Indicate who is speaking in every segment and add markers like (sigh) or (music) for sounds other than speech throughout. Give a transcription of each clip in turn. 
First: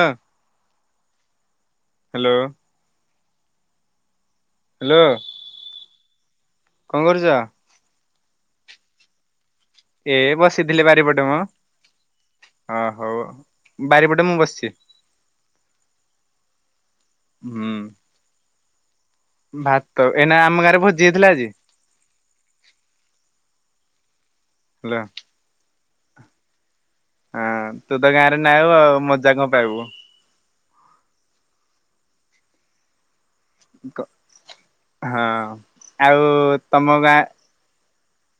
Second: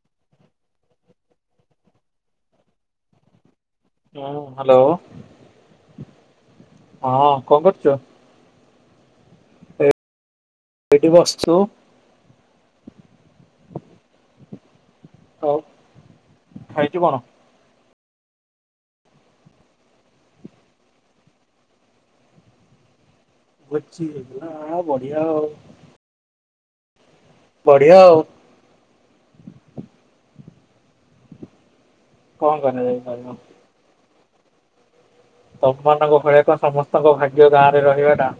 Speaker 1: ହଁ ହ୍ୟାଲୋ।
Speaker 2: ହୁଁ ହ୍ୟାଲୋ
Speaker 1: କଣ କରୁଛ?
Speaker 2: ହଁ କଣ କରୁଛ।
Speaker 1: ଏ ବସିଥିଲି
Speaker 2: ଏଇଠି
Speaker 1: ବାରିପଟେ ମ
Speaker 2: ବସିଛୁ
Speaker 1: ହଁ ହଉ। ବାରିପଟେ ମୁଁ ବସିଚି।
Speaker 2: ହଉ ଆ
Speaker 1: ହୁଁ। ଭାତ ଏଇନା ଆମ ଗାଁରେ ଭୋଜି ହେଇଥିଲା ଯେ
Speaker 2: ଭୋଜି ହେଇଥିଲା ଆ ବଢିଆ ଆଉ
Speaker 1: ହଁ
Speaker 2: ବଢିଆ
Speaker 1: ତୁ ତ
Speaker 2: ଆଉ
Speaker 1: ଗାଁରେ ନାଉ ଆଉ ମଜା କଣ ପାଇବୁ।
Speaker 2: କଣ କରାଯାଇପାରିବ।
Speaker 1: କ (unintelligible)
Speaker 2: ତମମାନଙ୍କ ଭଳିଆ କଣ ସମସ୍ତଙ୍କ
Speaker 1: ଗାଁ
Speaker 2: ଭାଗ୍ୟ ଗାଁରେ ରହିବା ଟା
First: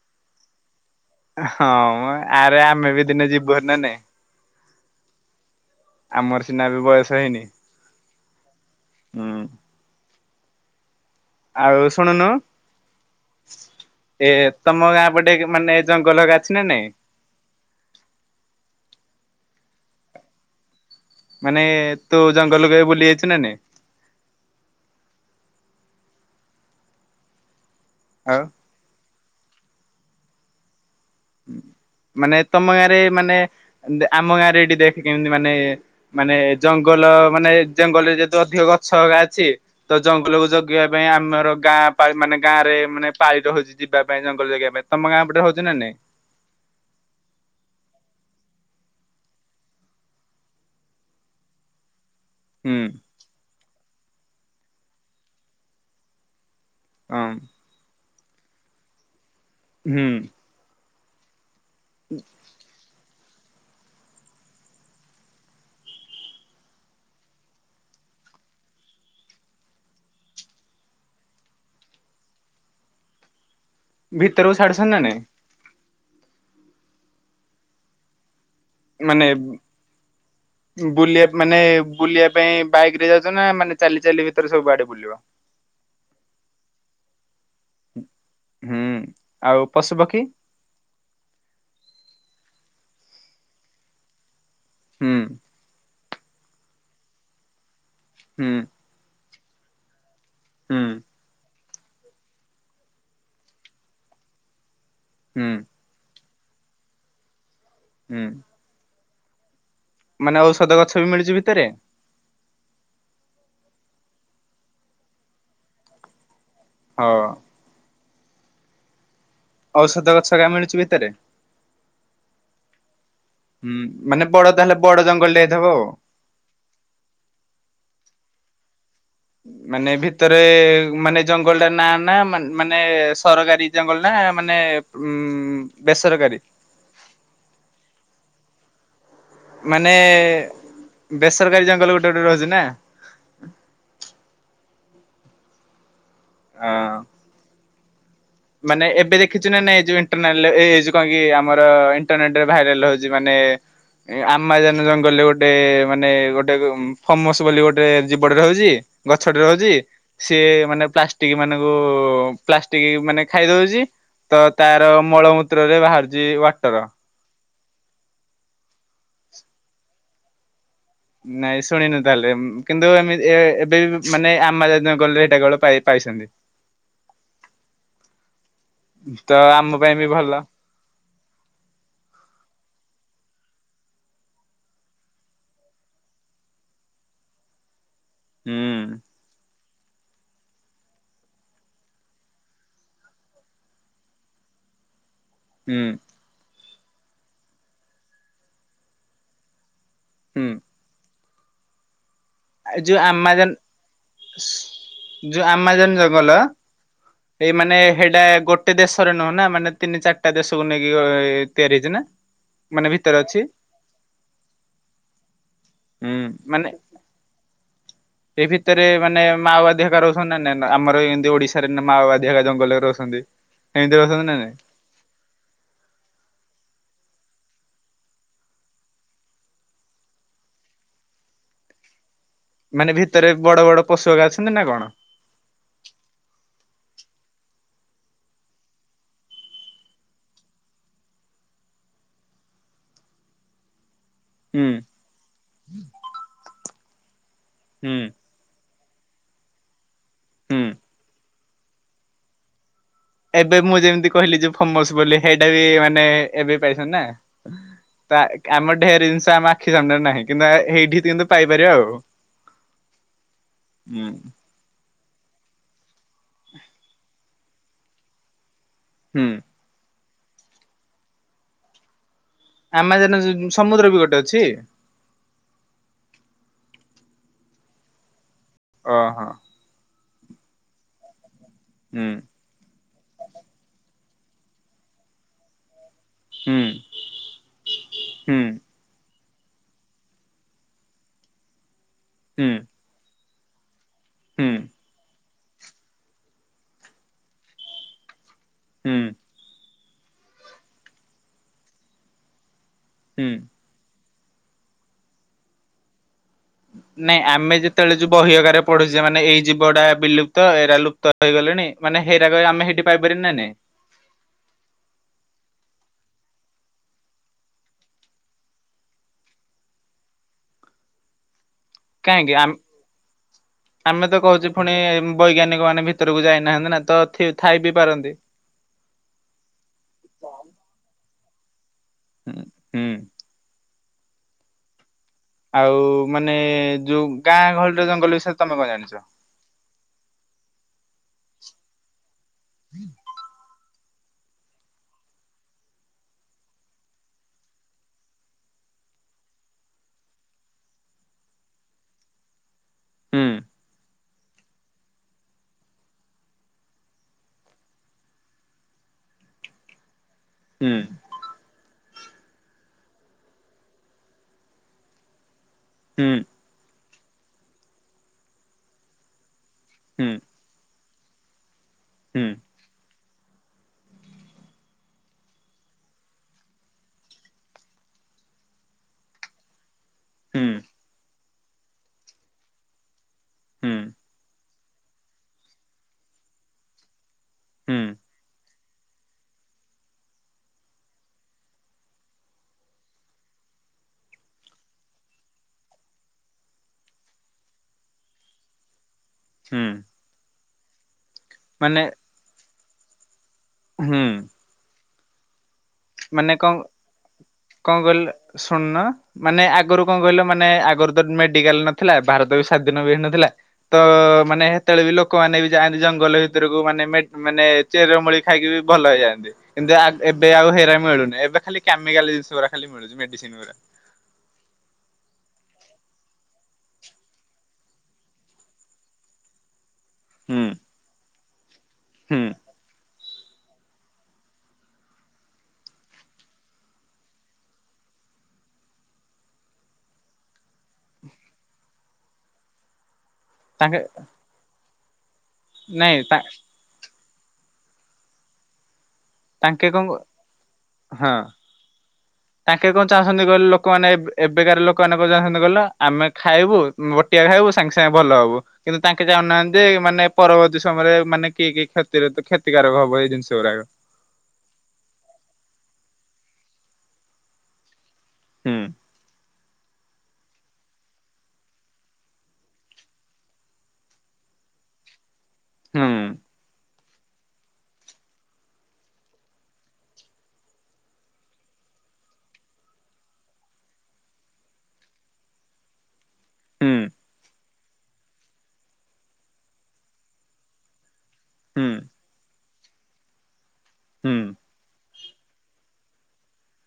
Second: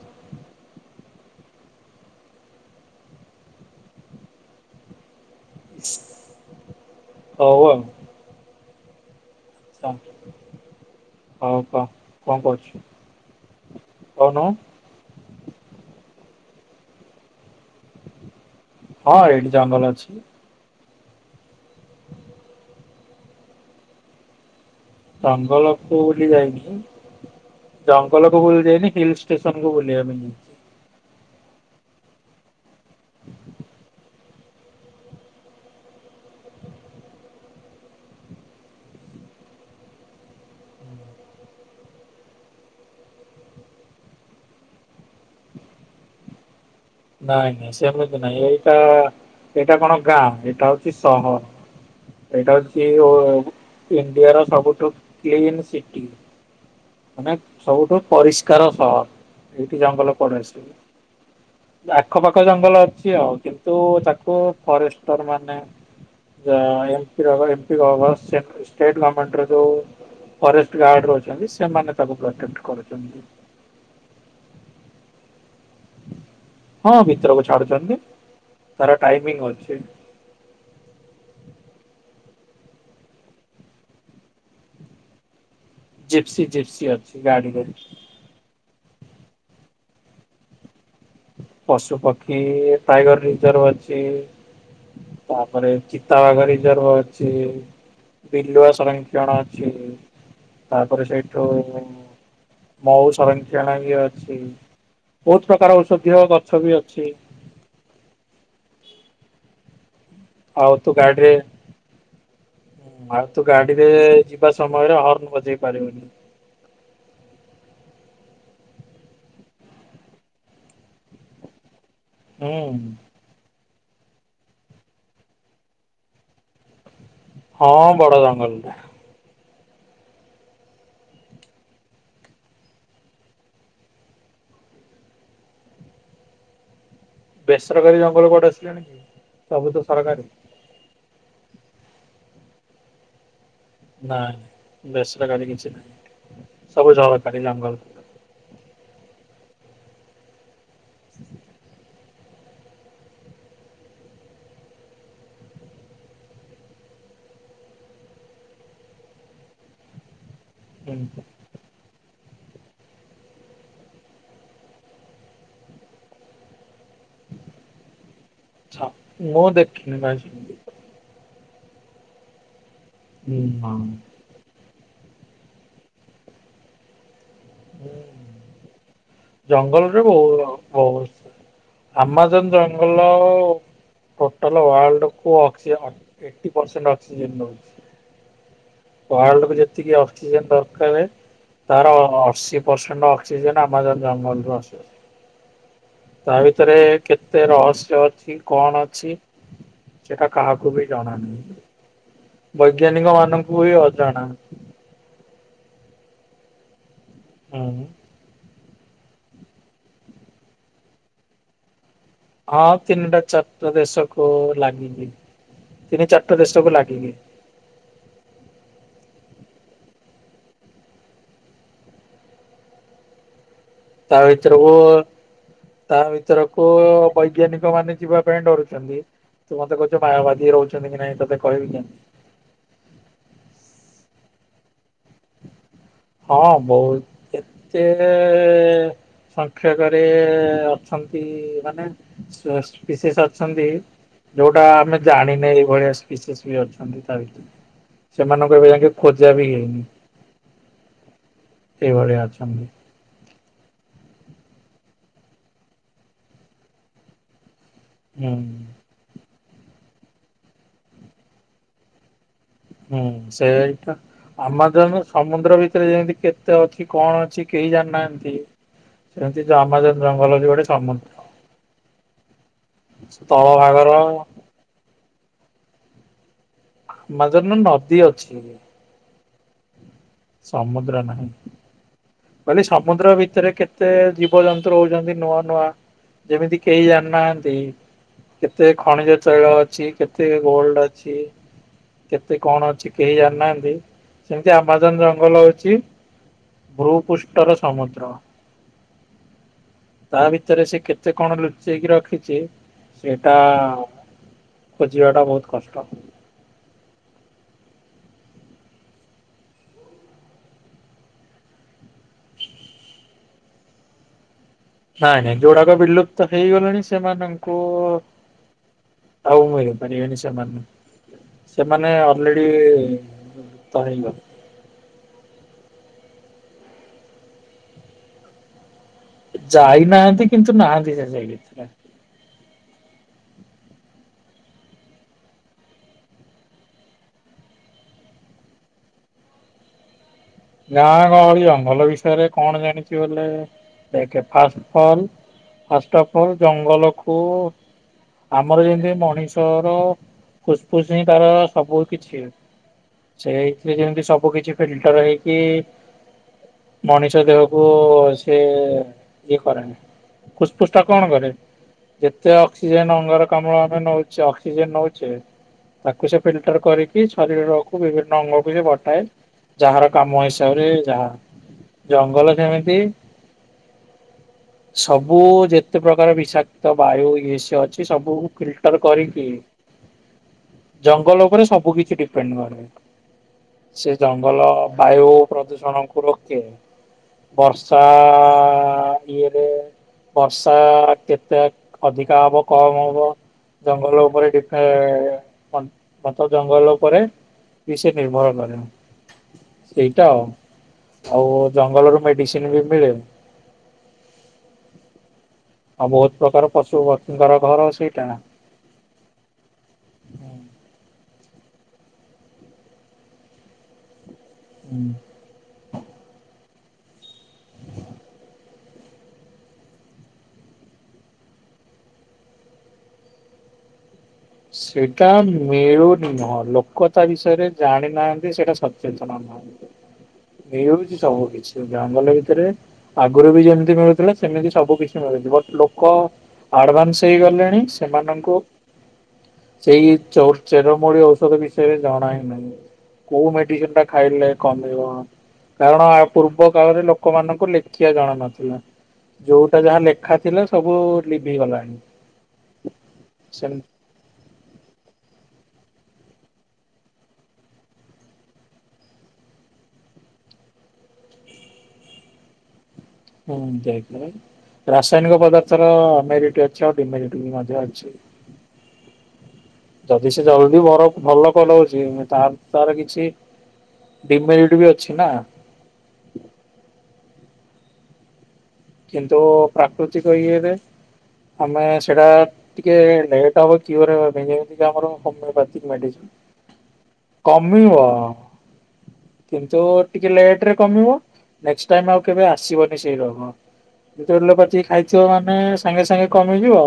Speaker 1: ଆ ହଁ ଆରେ ଆମେ ବି ଦିନେ ଯିବୁହାରି ନା ନାଇଁ। ଆମର ସିନା ଏବେ ବୟସ ହେଇନି।
Speaker 2: ହଉ ଆଉ।
Speaker 1: ହୁଁ।
Speaker 2: (unintelligible) ହଉ କହ
Speaker 1: ଆଉ ଶୁଣୁନୁ
Speaker 2: କଣ କରୁଛୁ?
Speaker 1: ଏ ତମ ଗାଁ ପଟେ ମାନେ ଜଙ୍ଗଲ ହାରିକା ଅଛି ନା ନାଇଁ।
Speaker 2: ହଁ ଏଇଠି ଜଙ୍ଗଲ ଅଛି।
Speaker 1: ମାନେ ତୁ ଜଙ୍ଗଲକୁ ବୁଲି ଯାଇଛୁ ନାଇଁ?
Speaker 2: ଜଙ୍ଗଲ କ ବୁଲି ଯାଇନି। ଜଙ୍ଗଲକୁ
Speaker 1: ଆଉ?
Speaker 2: ବୁଲି ଯାଇନି ହିଲ୍ (unintelligible) ବୁଲିବା ପାଇଁ ଯାଇଚି।
Speaker 1: ମାନେ ତମ ଗାଁ ରେ ମାନେ ଆମ ଗାଁରେ ଏଠି ଦେଖ କେମିତି ମାନେ ମାନେ ଜଙ୍ଗଲ ଜଙ୍ଗଲ ମାନେ ଜଙ୍ଗଲରେ ଯେତେ ଅଧିକ ଗଛ ହାରିକା ଅଛି ତ ଜଙ୍ଗଲକୁ ଜଗିବା ପାଇଁ ଆମର ଗାଁ ପାଳି ଗାଁରେ ମାନେ ପାଳି ରହୁଛି ଯିବା ପାଇଁ ଜଙ୍ଗଲ ଜଗିବା ପାଇଁ ତମ ଗାଁ ପଟେ ହଉଛି ନା ନାଇଁ?
Speaker 2: ନାଇଁ ନାଇଁ ସେମିତି ନାଇଁ ଏଇଟା ଏଇଟା କଣ ଗାଁ ଏଇଟା ହଉଛି ସହ ଏଇଟା
Speaker 1: ହୁଁ
Speaker 2: ହଉଛି ଏ ଓ ଇଣ୍ଡିଆର ସବୁଠୁ କ୍ଲିନ ସିଟି। ମାନେ
Speaker 1: ହଁ
Speaker 2: ସବୁଠୁ ପରିଷ୍କାର ସହର ଏଇଠି
Speaker 1: ହୁଁ
Speaker 2: ଜଙ୍ଗଲ କୁଆଡୁ ଆସିବ। ଆଖପାଖ ଜଙ୍ଗଲ ଅଛି ଆଉ କିନ୍ତୁ ତାକୁ ଫରେଷ୍ଟର ମାନେ ଏଇଟା ଏମ୍ପି ର ଏମ୍ପି ଗଭର୍ମେଣ୍ଟ ଷ୍ଟେଟ୍ ଗମେଣ୍ଟ ର ଯୋଉ ଫରେଷ୍ଟ ଗାର୍ଡ ଅଛନ୍ତି ସେମାନେ ତାକୁ ପ୍ରଟେକ୍ଟ କରୁଛନ୍ତି।
Speaker 1: ଭିତରକୁ ଛାଡୁଛନ୍ତି ନା ନାଇଁ।
Speaker 2: ହଁ ଭିତରକୁ ଛାଡୁଛନ୍ତି। ତାର
Speaker 1: ମାନେ
Speaker 2: ଟାଇମିଂ ଅଛି।
Speaker 1: ବୁଲିବା ମାନେ ବୁଲିବା ପାଇଁ ବାଇକ ରେ ଯାଉଛ ନା ମାନେ ଚାଲି ଚାଲି ଭିତରେ ସବୁ ଆଡେ ବୁଲିବ।
Speaker 2: ଜିପ୍ସି ଜିପ୍ସି ଅଛି ଗାଡିରେ।
Speaker 1: ହୁଁ ଆଉ ପଶୁପକ୍ଷୀ?
Speaker 2: ପଶୁ ପକ୍ଷୀ ଟାଇଗର ରିଜର୍ଭ ଅଛି
Speaker 1: ହୁଁ
Speaker 2: ତାପରେ ଚି ଚିତାବାଘ ରିଜର୍ଭ ଅଛି
Speaker 1: ହୁଁ
Speaker 2: ବିଲୁଆ ସଂରକ୍ଷଣ ଅଛି।
Speaker 1: ହୁଁ
Speaker 2: ତାପରେ ସେଇଠୁ ମହୁ ସଂରକ୍ଷଣ ବି ଅଛି। ବହୁତ
Speaker 1: ହୁଁ
Speaker 2: ପ୍ରକାର ଔଷଧୀୟ ଗଛ ବି ଅଛି।
Speaker 1: ହୁଁ। ମାନେ ଔଷଧ ଗଛ ବି ମିଳୁଛି ଭିତରେ?
Speaker 2: ହୁଁ ଆଉ ତୁ ଗାଡିରେ ଯିବା ସମୟରେ ହର୍ଣ ବଜେଇ ପାରିବୁନି।
Speaker 1: ହଁ। ଔଷଧ ଗଛ ହେକା ମିଳୁଚି ଭିତରେ?
Speaker 2: ହୁଁ।
Speaker 1: ହୁଁ ମାନେ ବଡ ତାହେଲେ ବଡ ଜଙ୍ଗଲରେ ହେଇଥିବ ଆଉ।
Speaker 2: ହଁ ବଡ ଜଙ୍ଗଲଟା।
Speaker 1: ମାନେ ଭିତରେ ମାନେ ଜଙ୍ଗଲ ଟା ନା ନା ମାନେ ସରକାରୀ ଜଙ୍ଗଲ ନା ମାନେ ଉ ବେସରକାରୀ।
Speaker 2: ବେସରକାରୀ ଜଙ୍ଗଲ କୁଆଡୁ ଆସିଲାଣି କି। ସବୁ ତ
Speaker 1: ମାନେ
Speaker 2: ସରକାରୀ
Speaker 1: ବେସରକାରୀ ଜଙ୍ଗଲ ଗୋଟେ ଗୋଟେ ରହୁଛି ନା।
Speaker 2: ନାଇଁ ବେସରକାରୀ କିଛି ନାହିଁ
Speaker 1: ହଁ।
Speaker 2: ସବୁ ସରକାରୀ ଜଙ୍ଗଲ।
Speaker 1: ମାନେ ଏବେ ଦେଖିଛୁ ନା ନାଇଁ ଯୋଉ ଇଣ୍ଟରନାଲ୍ ଏଇ ଯୋଉ କଣ କି ଆମର ଇଣ୍ଟରନେଟ ରେ ଭାଇରାଲ ହଉଛି ମାନେ ଆମ୍ମାଜାନ ଜଙ୍ଗଲରେ ଗୋଟେ ମାନେ ଗୋଟେ ଫମସ ବୋଲି ଗୋଟେ ଜୀବ ଟେ ରହୁଛି ଗଛ ଟି ରହୁଛି ସିଏ ମାନେ
Speaker 2: ହୁଁ
Speaker 1: ପ୍ଲାଷ୍ଟିକ ମାନଙ୍କୁ ପ୍ଲାଷ୍ଟିକ ମାନେ ଖାଇଦଉଛି ତ ତାର ମଳମୂତ୍ରରେ ବାହାରୁଛି ୱାଟର।
Speaker 2: ଆଛା ମୁଁ ଦେଖିନି ଭାଇ। ସେମିତି।
Speaker 1: ନାଇଁ ଶୁଣିନୁ ତାହେଲେ କିନ୍ତୁ ଏମିତି
Speaker 2: ହୁଁ ହଁ
Speaker 1: ଏବେ ବି ମାନେ ଆମ ଜା ଗଲେ ଏଇଟା କେବଳ ପାଇ ପାଇଛନ୍ତି।
Speaker 2: ହୁଁ।
Speaker 1: ତ ଆମ ପାଇଁ
Speaker 2: ଜଙ୍ଗଲରେ
Speaker 1: ବି
Speaker 2: ବହୁ
Speaker 1: ଭଲ
Speaker 2: ବହୁତ ଆମାଜନ ଜଙ୍ଗଲ ଟୋଟାଲ ୱାର୍ଡକୁ କୁ ଅକ୍ସିଜେନ ଫିଫ୍ଟି ପରସେଣ୍ଟ ଅକ୍ସିଜେନ ଦଉଛି।
Speaker 1: ହୁଁ
Speaker 2: ୱାଲ୍ଡ କୁ ଯେ ଯେତିକି ଅକ୍ସିଜେନ ଦରକାର ତାର ଅ ଅଶୀ ପରସେଣ୍ଟ ଅକ୍ସିଜେନ ଆମାଜନ୍ ଜାଙ୍ଗଲ ରୁ ଆସୁଅଛି।
Speaker 1: ହୁଁ।
Speaker 2: ତା ଭିତରେ କେତେ ରହସ୍ୟ ଅଛି କଣ ଅଛି ସେଟା
Speaker 1: ହୁଁ।
Speaker 2: କାହାକୁ ବି ଜଣାନହି।
Speaker 1: ଯୋଉ
Speaker 2: ବୈଜ୍ଞାନିକ
Speaker 1: ଆମାଜନ
Speaker 2: ମାନଙ୍କୁ ବି ଅଜଣା।
Speaker 1: ଯୋଉ ଆମାଜନ ଜଙ୍ଗଲ ଏଇ ମାନେ
Speaker 2: ହୁଁ।
Speaker 1: ହେଟା ଗୋ ଗୋଟେ ଦେଶରେ ନୁହେଁ ନା ମାନେ ତିନି ଚାରିଟା ଦେଶକୁ ନେଇକି ଅ ତିଆରି ହେଇଛି ନା।
Speaker 2: ହଁ
Speaker 1: ମାନେ ଭିତରେ
Speaker 2: ତିନିଟା
Speaker 1: ଅଛି।
Speaker 2: ଚାରିଟା ଦେଶକୁ ଲାଗିକି। ଟିକେ ଚାରିଟା ଦେଷ କୁ ଲାଗିିନି।
Speaker 1: ସେଇ ଭିତରେ ମାନେ ମାଓବାଦୀ ହେରିକା ରହୁଛନ୍ତି ନା ନାଇଁ ଆମର ଏମିତି ଓଡିଶାରେ ମାଓବାଦୀ ହେରିକା ଜଙ୍ଗଲରେ ରହୁଛନ୍ତି। ଦେ
Speaker 2: ତା ଭିତରକୁ ତା ଭିତରକୁ ପଇ ବୈଜ୍ଞାନିକ ମାନେ ଯିବା ପାଇଁ ଡରୁଛନ୍ତି। ତୁ ମତେ କହୁଛୁ ମାାୟବାଦୀ ରହୁଛନ୍ତି କି ନାଇଁ ତତେ କହିବିନି।
Speaker 1: ମାନେ ଭିତରେ ବଡ ବଡ ପଶୁ ହେରିକ ଅଛନ୍ତି ନା କଣ?
Speaker 2: ହଁ ବହୁତ ଏତେ ସଂଖ୍ୟ କରେ ଅଛନ୍ତି ମାନେ ସେ ବିଶେଷ ଅଛନ୍ତି। ଯୋଉଟା
Speaker 1: ହୁଁ
Speaker 2: ଆମେ ଜାଣିନେ ଏଇଭଳିଆ ବି ସ୍ପିଚ ଅଛନ୍ତି। ତା ଭିତରେ
Speaker 1: ହୁଁ
Speaker 2: ସେମାନଙ୍କୁ ଯାଇକି ଖୋଜା ବି ହେଇନି।
Speaker 1: ହୁଁ।
Speaker 2: ସେଇଭଳିଆ ଅଛନ୍ତି।
Speaker 1: ଏବେ ମୁଁ ଯେମିତି କହିଲି ଯେ ଫମସ ବୋଲି ସେଇଟା ବି ମାନେ ଏବେ ପାଇସନ ନା
Speaker 2: ହୁଁ।
Speaker 1: ଆମ ଢେର ଜିନିଷ ଆମ ଆଖି ସାମ୍ନାରେ ନାହିଁ କିନ୍ତୁ ସେଇଠି କିନ୍ତୁ ପାଇପାରିବା ଆଉ।
Speaker 2: ହୁଁ ସେଇଟା
Speaker 1: ହୁଁ।
Speaker 2: ଆମ ଜ ସମୁଦ୍ର ଭିତରେ ଯେମିତି କେତେ ଅଛି କଣ ଅଛି କେହି ଜାଣିନାହାନ୍ତି
Speaker 1: ହୁଁ।
Speaker 2: ଯେମିତି ଆମାଜନ୍ ଜଙ୍ଗଲ ଯ ଗୋଟେ ସମୁଦ୍ର
Speaker 1: ଆମାଜନ୍
Speaker 2: ସ୍ଥଳ ଭାଗର
Speaker 1: ସମୁଦ୍ର ବି ଗୋଟେ ଅଛି?
Speaker 2: ମାଦରୁନ ନଦୀ ଅଛି।
Speaker 1: ଅହୋ।
Speaker 2: ସମୁଦ୍ର ନାହିଁ।
Speaker 1: ହୁଁ।
Speaker 2: କହିଲି ସମୁଦ୍ର ଭିତରେ କେତେ ଜୀବଜନ୍ତୁ ରଉଛନ୍ତି ନୂଆ ନୂଆ। ଯେମିତି
Speaker 1: ହୁଁ
Speaker 2: କେହି ଜାଣିନାହାନ୍ତି
Speaker 1: ହୁଁ
Speaker 2: କେତେ ଖଣିଜ ତୈଳ ଅଛି କେତେ ଗୋଲଡ ଅଛି କେତେ
Speaker 1: ହୁଁ
Speaker 2: କଣ ଅଛି କେହି ଜାଣିନାହାନ୍ତି। ସେମିତି
Speaker 1: ହୁଁ
Speaker 2: ଆମାଜନ ଜଙ୍ଗଲ ହଉଛି ଭୂପୃଷ୍ଠର ସମୁଦ୍ର।
Speaker 1: ହୁଁ।
Speaker 2: ତା ଭିତରେ ସେ କେତେ କଣ ଲୁଚେଇକି ରଖିଛି ସେଟା
Speaker 1: ହୁଁ।
Speaker 2: ଖୋଜିବା ଟା ବହୁତ କଷ୍ଟ।
Speaker 1: ନାଇଁ ଆମେ ଯେତେବେଳେ ଯୋଉ ବହି ଆଗାରେ ପଢୁଛେ ମାନେ ଏଇ ଜୀବଟା ବିଲୁପ୍ତ ଏଇଟା ଲୁପ୍ତ ହେଇଗଲା ମାନେ ହେଇରାକ ଆମେ ସେଇଠି ପାଇପାରିନ ନାଇଁ।
Speaker 2: ନାଇଁ ନାଇଁ ଯୋଉଡାକ ବିଲୁପ୍ତ ହେଇଗଲେଣି ସେମାନଙ୍କୁ ଆଉ ମିଳି ପାରିବେନି ସେମାନଙ୍କୁ।
Speaker 1: କାହିଁକି, ଆମେ ତ କହୁଛୁ ପୁଣି ବୈଜ୍ଞାନିକ ମାନେ ଭି ଭିତରକୁ ଯାଇନାହାନ୍ତି ନା ତ ଥାଇ ବି ପାରନ୍ତି
Speaker 2: ଯାଇନାହାନ୍ତି କିନ୍ତୁ ନାହାନ୍ତି ସେ ଯାଇ ଭରେ
Speaker 1: ହୁଁ ହୁଁ। ଆଉ ମାନେ ଯୋଉ ଗାଁ ଗହଳିରେ ଜଙ୍ଗଲ ବିଷୟରେ ତମେ କଣ ଜାଣିଛ?
Speaker 2: ଗାଁ କହଳିଙ୍ଗଲ ବିଷୟରେ କଣ ଜାଣିଛ ବଲେ ଦେଖେ ଫାଷ୍ଟ ଫଲ୍ ଫାଷ୍ଟ ପଲ୍ ଜଙ୍ଗଲକୁୁ ଆମର ଯେମିତି ମଣିଷର ଫୁସ୍ଫୁସ୍ ହି ତାର ସବୁ କିଛି।
Speaker 1: ହୁଁ
Speaker 2: ସେଇଥିରେ ଯେମିତି ସବୁ କିଛି ଫିଲ୍ଟର ହେଇ କି ମଣିଷ ଦେହକୁ ସେ ଇଏ କରେନି। ଫୁସ୍‌ଫୁସ୍
Speaker 1: ହୁଁ
Speaker 2: ଟା କଣ କରେ? ଯେତେ ଅକ୍ସିଜେନ ଅଙ୍ଗାରକାମ୍ଳ ଆମେ ନଉଛେ ଅକ୍ସିଜେନ ନଉଛେ ତାକୁ
Speaker 1: ହୁଁ
Speaker 2: ସେ ଫିଲ୍ଟର କରିକି ଶରୀରକୁ ବିଭିନ୍ନ ଅଙ୍ଗକୁ ସେ ବଟାଏ
Speaker 1: ହୁଁ
Speaker 2: କାମ ହିସାବରେ ଯାହା
Speaker 1: ହୁଁ
Speaker 2: ଜଙ୍ଗଲ କେମିତି ସବୁ ଯେତେ ପ୍ରକାର ବିଷାକ୍ତ ବାୟୁ ଏସ ଅଛି ସବୁ ଫିଲ୍ଟର କରିକି
Speaker 1: ହୁଁ
Speaker 2: ଜଙ୍ଗଲ ଉପରେ ସବୁ କିିଛି ଡିପେଣ୍ଡ କରେ
Speaker 1: ହୁଁ
Speaker 2: ସେ ଜଙ୍ଗଲ ବାୟୁ ପ୍ରଦୂଷଣକୁ ରୋକେ।
Speaker 1: ହୁଁ
Speaker 2: ବର୍ଷା ଇଏରେ ବର୍ଷା କେତେ ଅଧିକା ହବ କମ ହବ ଜଙ୍ଗଲ ଉପରେ (unintelligible) ଘ ଘଞ୍ଚ ଜଙ୍ଗଲ ଉପରେ କି ସେ ନିର୍ଭର କରେ
Speaker 1: ହୁଁ
Speaker 2: ସେଇଟା ଆଉ ଆଉ
Speaker 1: ମାନେ
Speaker 2: ଜଙ୍ଗଲରୁ ମେଡିସିନ ବି ମିଳେ
Speaker 1: ହୁଁ।
Speaker 2: ଆଉ ବହୁତ
Speaker 1: ମାନେ
Speaker 2: ପ୍ରକାର
Speaker 1: କଣ
Speaker 2: ପଶୁ ପକ୍ଷୀ
Speaker 1: କଣ କହିଲ ଶୁନ ମାନେ ଆଗରୁ କଣ କହିଲ ମାନେ ଆଗରୁ ମେଡିକାଲ ନଥିଲା ଭାରତ ବି ସ୍ଵାଧୀନ ବି ହେନଥିଲା ତ ମାନେ ହେତେବେଳେ ବି ଲୋକମାନେ ବି ଯାଆନ୍ତି ଜଙ୍ଗଲ ଭିତରକୁ ମାନେ ମାନେ ଚେରମୂଳି ଖାଇକି ବି ଭଲ ହେଇଯାନ୍ତି କିନ୍ତୁ ଏବେ ଆଉ ହେରା ମିଳୁନି ଏବେ ଖାଲି କ୍ୟାମିକାଲ ଜିନିଷ ଗୁରା ଖାଲି ମିଳୁଚି ମେଡିସିନ୍ ଗୁରା।
Speaker 2: ସେଇଟା ମିଳୁନି ନୁହଁ ଲୋକ ତା ବିଷୟରେ ଜାଣିନାହାନ୍ତି ସେଇଟା ସଚେତନ ନାହାନ୍ତି।
Speaker 1: ହୁଁ
Speaker 2: ମିଳୁଚି ସବୁ କିଛି ଜଙ୍ଗଲ
Speaker 1: ହୁଁ
Speaker 2: ଭିତରେ। ଆଗରୁ ବି ଯେମିତି ମିଳୁଥିଲା ସେମିତି ସବୁ କିଛି ମିଳୁଛି ବଟ୍ ଲୋକ। ଆଡ଼ଭାନ୍ସ ହେଇଗଲେଣି ସେମାନଙ୍କୁ। ସେଇ ଚଉ ଚେରମୂଳି ଔଷଧ ବିଷୟରେ ଜଣାଇନାହି। କୋଉ ମେଡି଼ସିନ
Speaker 1: ତାଙ୍କେ
Speaker 2: ଟା ଖାଇଲେ କମିବ କାରଣ
Speaker 1: ନାଇଁ ତା
Speaker 2: ପୂର୍ବ କାଳରେ ଲୋ କୋଉମାନଙ୍କୁ ଲେଖିବା ଜଣା ନଥିଲା। ଯୋଉଟା
Speaker 1: ତାଙ୍କେ
Speaker 2: ଯାହା
Speaker 1: କଣ
Speaker 2: ଲେଖା ଥିଲା ସବୁ
Speaker 1: ହଁ।
Speaker 2: ଲିଭିଗଲାଣି।
Speaker 1: ତାଙ୍କେ କଣ ଚାହୁଁଛନ୍ତି କହିଲ୍ ଲୋକମାନେ ନା, ଏବ୍ ଏବେକାର ଲୋକମାନେ (unintelligible) କହିଲ ଆମେ ଖାଇବୁ ବୋଟିଆ ଖାଇବୁ ସାଙ୍ଗେ ସାଙ୍ଗେ ଭଲ ହବୁ କିନ୍ତୁ ତାଙ୍କେ ଜହୁନାହାନ୍ତି ମାନେ ପରବର୍ତ୍ତୀ ସମୟରେ ମାନେ କିଏ କିଏ କ୍ଷତିରତ କ୍ଷତିକାରକ ହବ। ଏଇ ଜିନିଷ
Speaker 2: ହୁଁ
Speaker 1: ଗୁଡାକ।
Speaker 2: ଯାଇଥିଲା ପା ରାସାୟନିକ ପଦାର୍ଥର ଆମେରି କିଏ ଅଛ ଡ଼ିମେରିଟିଭ୍ ମଧ୍ୟ ଅଛି।
Speaker 1: ହୁଁ।
Speaker 2: ଯଦି ସେ ଜଲଦି ବରଫ୍ ଭଲ କରଉଛି ତାରେ ତାର କିଛି ଡି଼ମେରିଟ୍ ବି ଅଛି ନା?
Speaker 1: ହୁଁ।
Speaker 2: କିନ୍ତୁ ପ୍ରାକୃତିକ ଇଏରେ ଆମେ ସେଟା ଟିକେ ଲେଟ୍ ହବ କିଲିଇର ହେବାପାଇଁ ଯେମତି ଆମର ହୋମ୍ୟପାଥି ମେଡ଼ିସିନ୍। କମିଵ କିନ୍ତୁ ଟିକେ ଲେଟ୍ ରେ କମିବ।
Speaker 1: ହୁଁ
Speaker 2: ନେକ୍ସଟାଇମ୍ ଆଉ କେଭେ ଆସିବନି ସେଇ ରୋଗ
Speaker 1: ହୁଁ ହୁଁ
Speaker 2: ଯେତେବେଳେ ଲୋକଟି ଖାଇଥିବ ମାନେ ସାଙ୍ଗେ ସାଙ୍ଗେ ସାଙ୍ଗେ କମିଯିବ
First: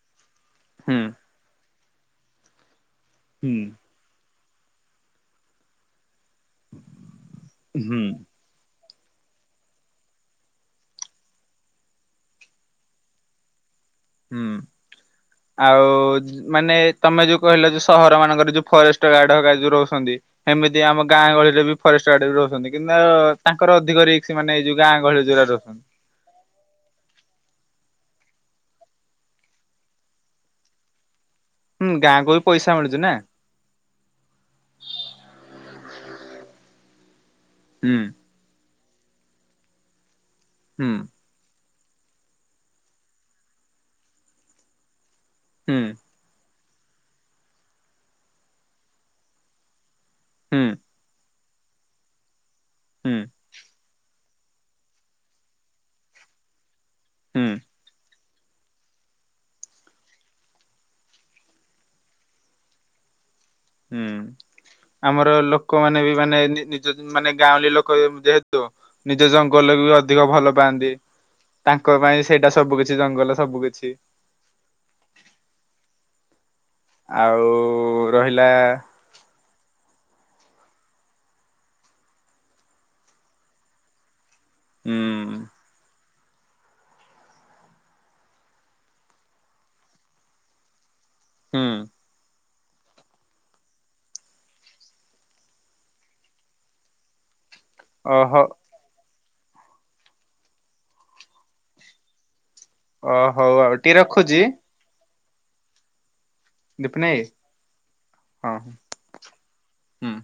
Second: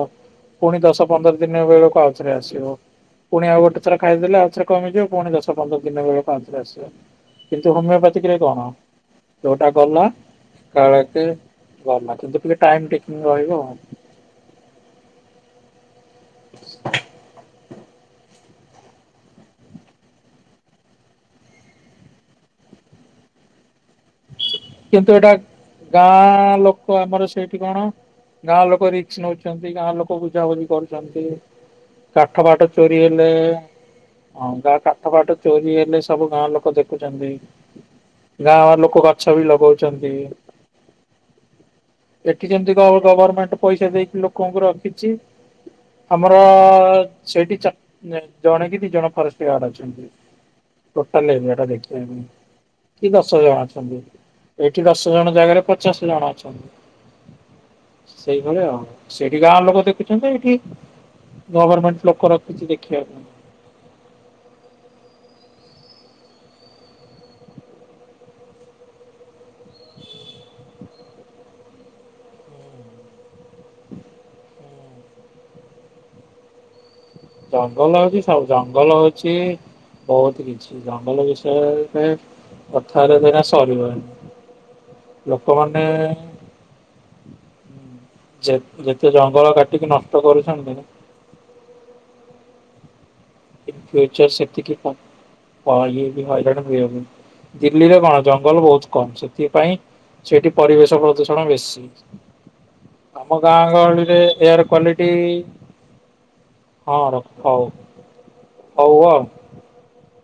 Speaker 2: ପୁଣି
Speaker 1: ହୁଁ
Speaker 2: ଦଶ ପନ୍ଦର ଦିନ ବେଳକୁ ଆଉ ଥରେ ଆସିବ। ପୁଣି
Speaker 1: ହୁଁ
Speaker 2: ଆଉ ଗୋଟେ ଥର ଖାଇଦେଲେ ଆଉଥରେମିଯିବ ପୁଣି ଦଶ ପନ୍ଦର ଦିନ ବେଳକୁ ଆଉଥରେ ଆସିବ। କିନ୍ତୁ
Speaker 1: ହୁଁ
Speaker 2: ହୋମିଓପାଥିକରେ କଣ ଯୋଟା ଗଲା କଳ ଦରମା କିନ୍ତୁ ଟିକେ ଟାଇମ ଟେକିଙ୍ଗ ରହିବ ଆଉ।
Speaker 1: ହୁଁ ଆଉ ମାନେ ତମେ ଯୋଉ କହିଲ ଯୋଉ ସହର ମାନଙ୍କରେ ଯୋଉ ଫରେଷ୍ଟ ଗାର୍ଡ ହେଇକା ଯଉ ରହୁଛନ୍ତି ସେମିତି ଆମ ଗାଁ ଗହଳିରେ ବି ଫରେଷ୍ଟ ଗାର୍ଡ ରହୁଛନ୍ତି କିନ୍ତୁ ଅ-ଅ ତାଙ୍କର ଅଧିକରେ
Speaker 2: କିନ୍ତୁ ଏଇଟା ଗାଁ ଲୋକ ଆମର ସେଇଠି କଣ? ଗାଁ ଲୋକ ରିକ୍ସ ନଉଛନ୍ତି ଗାଁ ଲୋକ ବୁଝାବୁଝି କରୁଛନ୍ତି।
Speaker 1: ହୁଁ ଗାଁକୁ
Speaker 2: କାଠ
Speaker 1: ବି
Speaker 2: ପାଠ
Speaker 1: ପଇସା
Speaker 2: ଚୋରି
Speaker 1: ମିଳୁଛି ନା
Speaker 2: ହେଲେ ହଁ ଗା କାଠ ପାଠ ଚୋରି ହେଲେ ସେ ସବୁ ଗାଁ ଲୋକ ଦେଖୁଛନ୍ତି
Speaker 1: ହୁଁ
Speaker 2: ଗାଁ ଲୋକ ଗଛ ବି ଲଗଉଛନ୍ତି।
Speaker 1: ହୁଁ।
Speaker 2: ଏଠି ଯେମିତି କଣ ଗଭର୍ଣମେଣ୍ଟ ପଇସା ଦେଇକି ଲୋକଙ୍କୁ ରଖିଛି।
Speaker 1: ହୁଁ
Speaker 2: ଆମର ସେଇଠି ଜଣେ କି ଦି ଜଣ ଫରେଷ୍ଟ ଗାର୍ଡ ଅଛନ୍ତି।
Speaker 1: ହୁଁ
Speaker 2: ଟୋଟାଲ ଏଟା ଦେଖିବା ପାଇଁ କି
Speaker 1: ହୁଁ
Speaker 2: ଦଶ ଜଣ ଅଛନ୍ତି। ଏଇଠି ଦଶ ଜଣ ଜାଗାରେ ପଚାଶ ଜଣ ଅଛନ୍ତି।
Speaker 1: ହୁଁ।
Speaker 2: ସେଇଭଳିଆ ଆଉ ସେଇଠି ଗାଁ ଲୋକ ଦେଖୁଛନ୍ତି। ଏଇଠି ଗଭର୍ଣମେଣ୍ଟ ଲୋକ ରଖିଛି ଦେଖିବାକୁ।
Speaker 1: ହୁଁ। ଆମର ଲୋକମାନେ ବି ମାନେ ନିଜ ମାନେ ଗାଁଉଲି ଲୋକ ଯେହେତୁ ନିଜ ଜ ଜଙ୍ଗଲକୁ ବି ଅଧିକ ଭଲ ପାଆନ୍ତି। ତାଙ୍କ ପାଇଁ ସେଇଟା ସବୁ କିିଛି ଜଙ୍ଗଲ ସବୁ କିଛି। ଆଉ
Speaker 2: ଜଙ୍ଗଲ ହଉଛି ସବୁ,
Speaker 1: ରହିଲା
Speaker 2: ଜଙ୍ଗଲ ହଉଛି ବହୁତ କିଛି ଜଙ୍ଗଲ ବିଷୟରେ ତମେ କଥା ହେଲେ ତ ଏଇନା ସରିବନି।
Speaker 1: ହୁଁ।
Speaker 2: ଲୋକମାନେ ଯେ ଯେତେ ଜଙ୍ଗଲ କାଟିକି ନଷ୍ଟ କରୁଛନ୍ତି।
Speaker 1: ହଁ।
Speaker 2: ଇ ଫ୍ୟୁଚରସ ସେତିକି (unintelligible) ହଇରାଣ ମୁଁ ଦିଲ୍ଲୀରେ କଣ
Speaker 1: ଓହୋ
Speaker 2: ଜଙ୍ଗଲ ବହୁତ କମ ସେ ସେଥିପାଇଁ ସେଇଠି ପରିବେଶ ପ୍ରଦୂଷଣ ବେଶୀ।
Speaker 1: ଓ
Speaker 2: ଆମ
Speaker 1: ହଉ
Speaker 2: ଗାଁ
Speaker 1: ଆଉ ଟିକେ
Speaker 2: ଗହଳିରେ
Speaker 1: ରଖୁଛି
Speaker 2: ଏୟାର କ୍ଵାଲିଟି ଇ ହଁ
Speaker 1: ଦୀପନେଇ
Speaker 2: ରଖ ହଉ।
Speaker 1: ହଁ ହଁ
Speaker 2: ହଉ ଆଉ।
Speaker 1: ହୁଁ।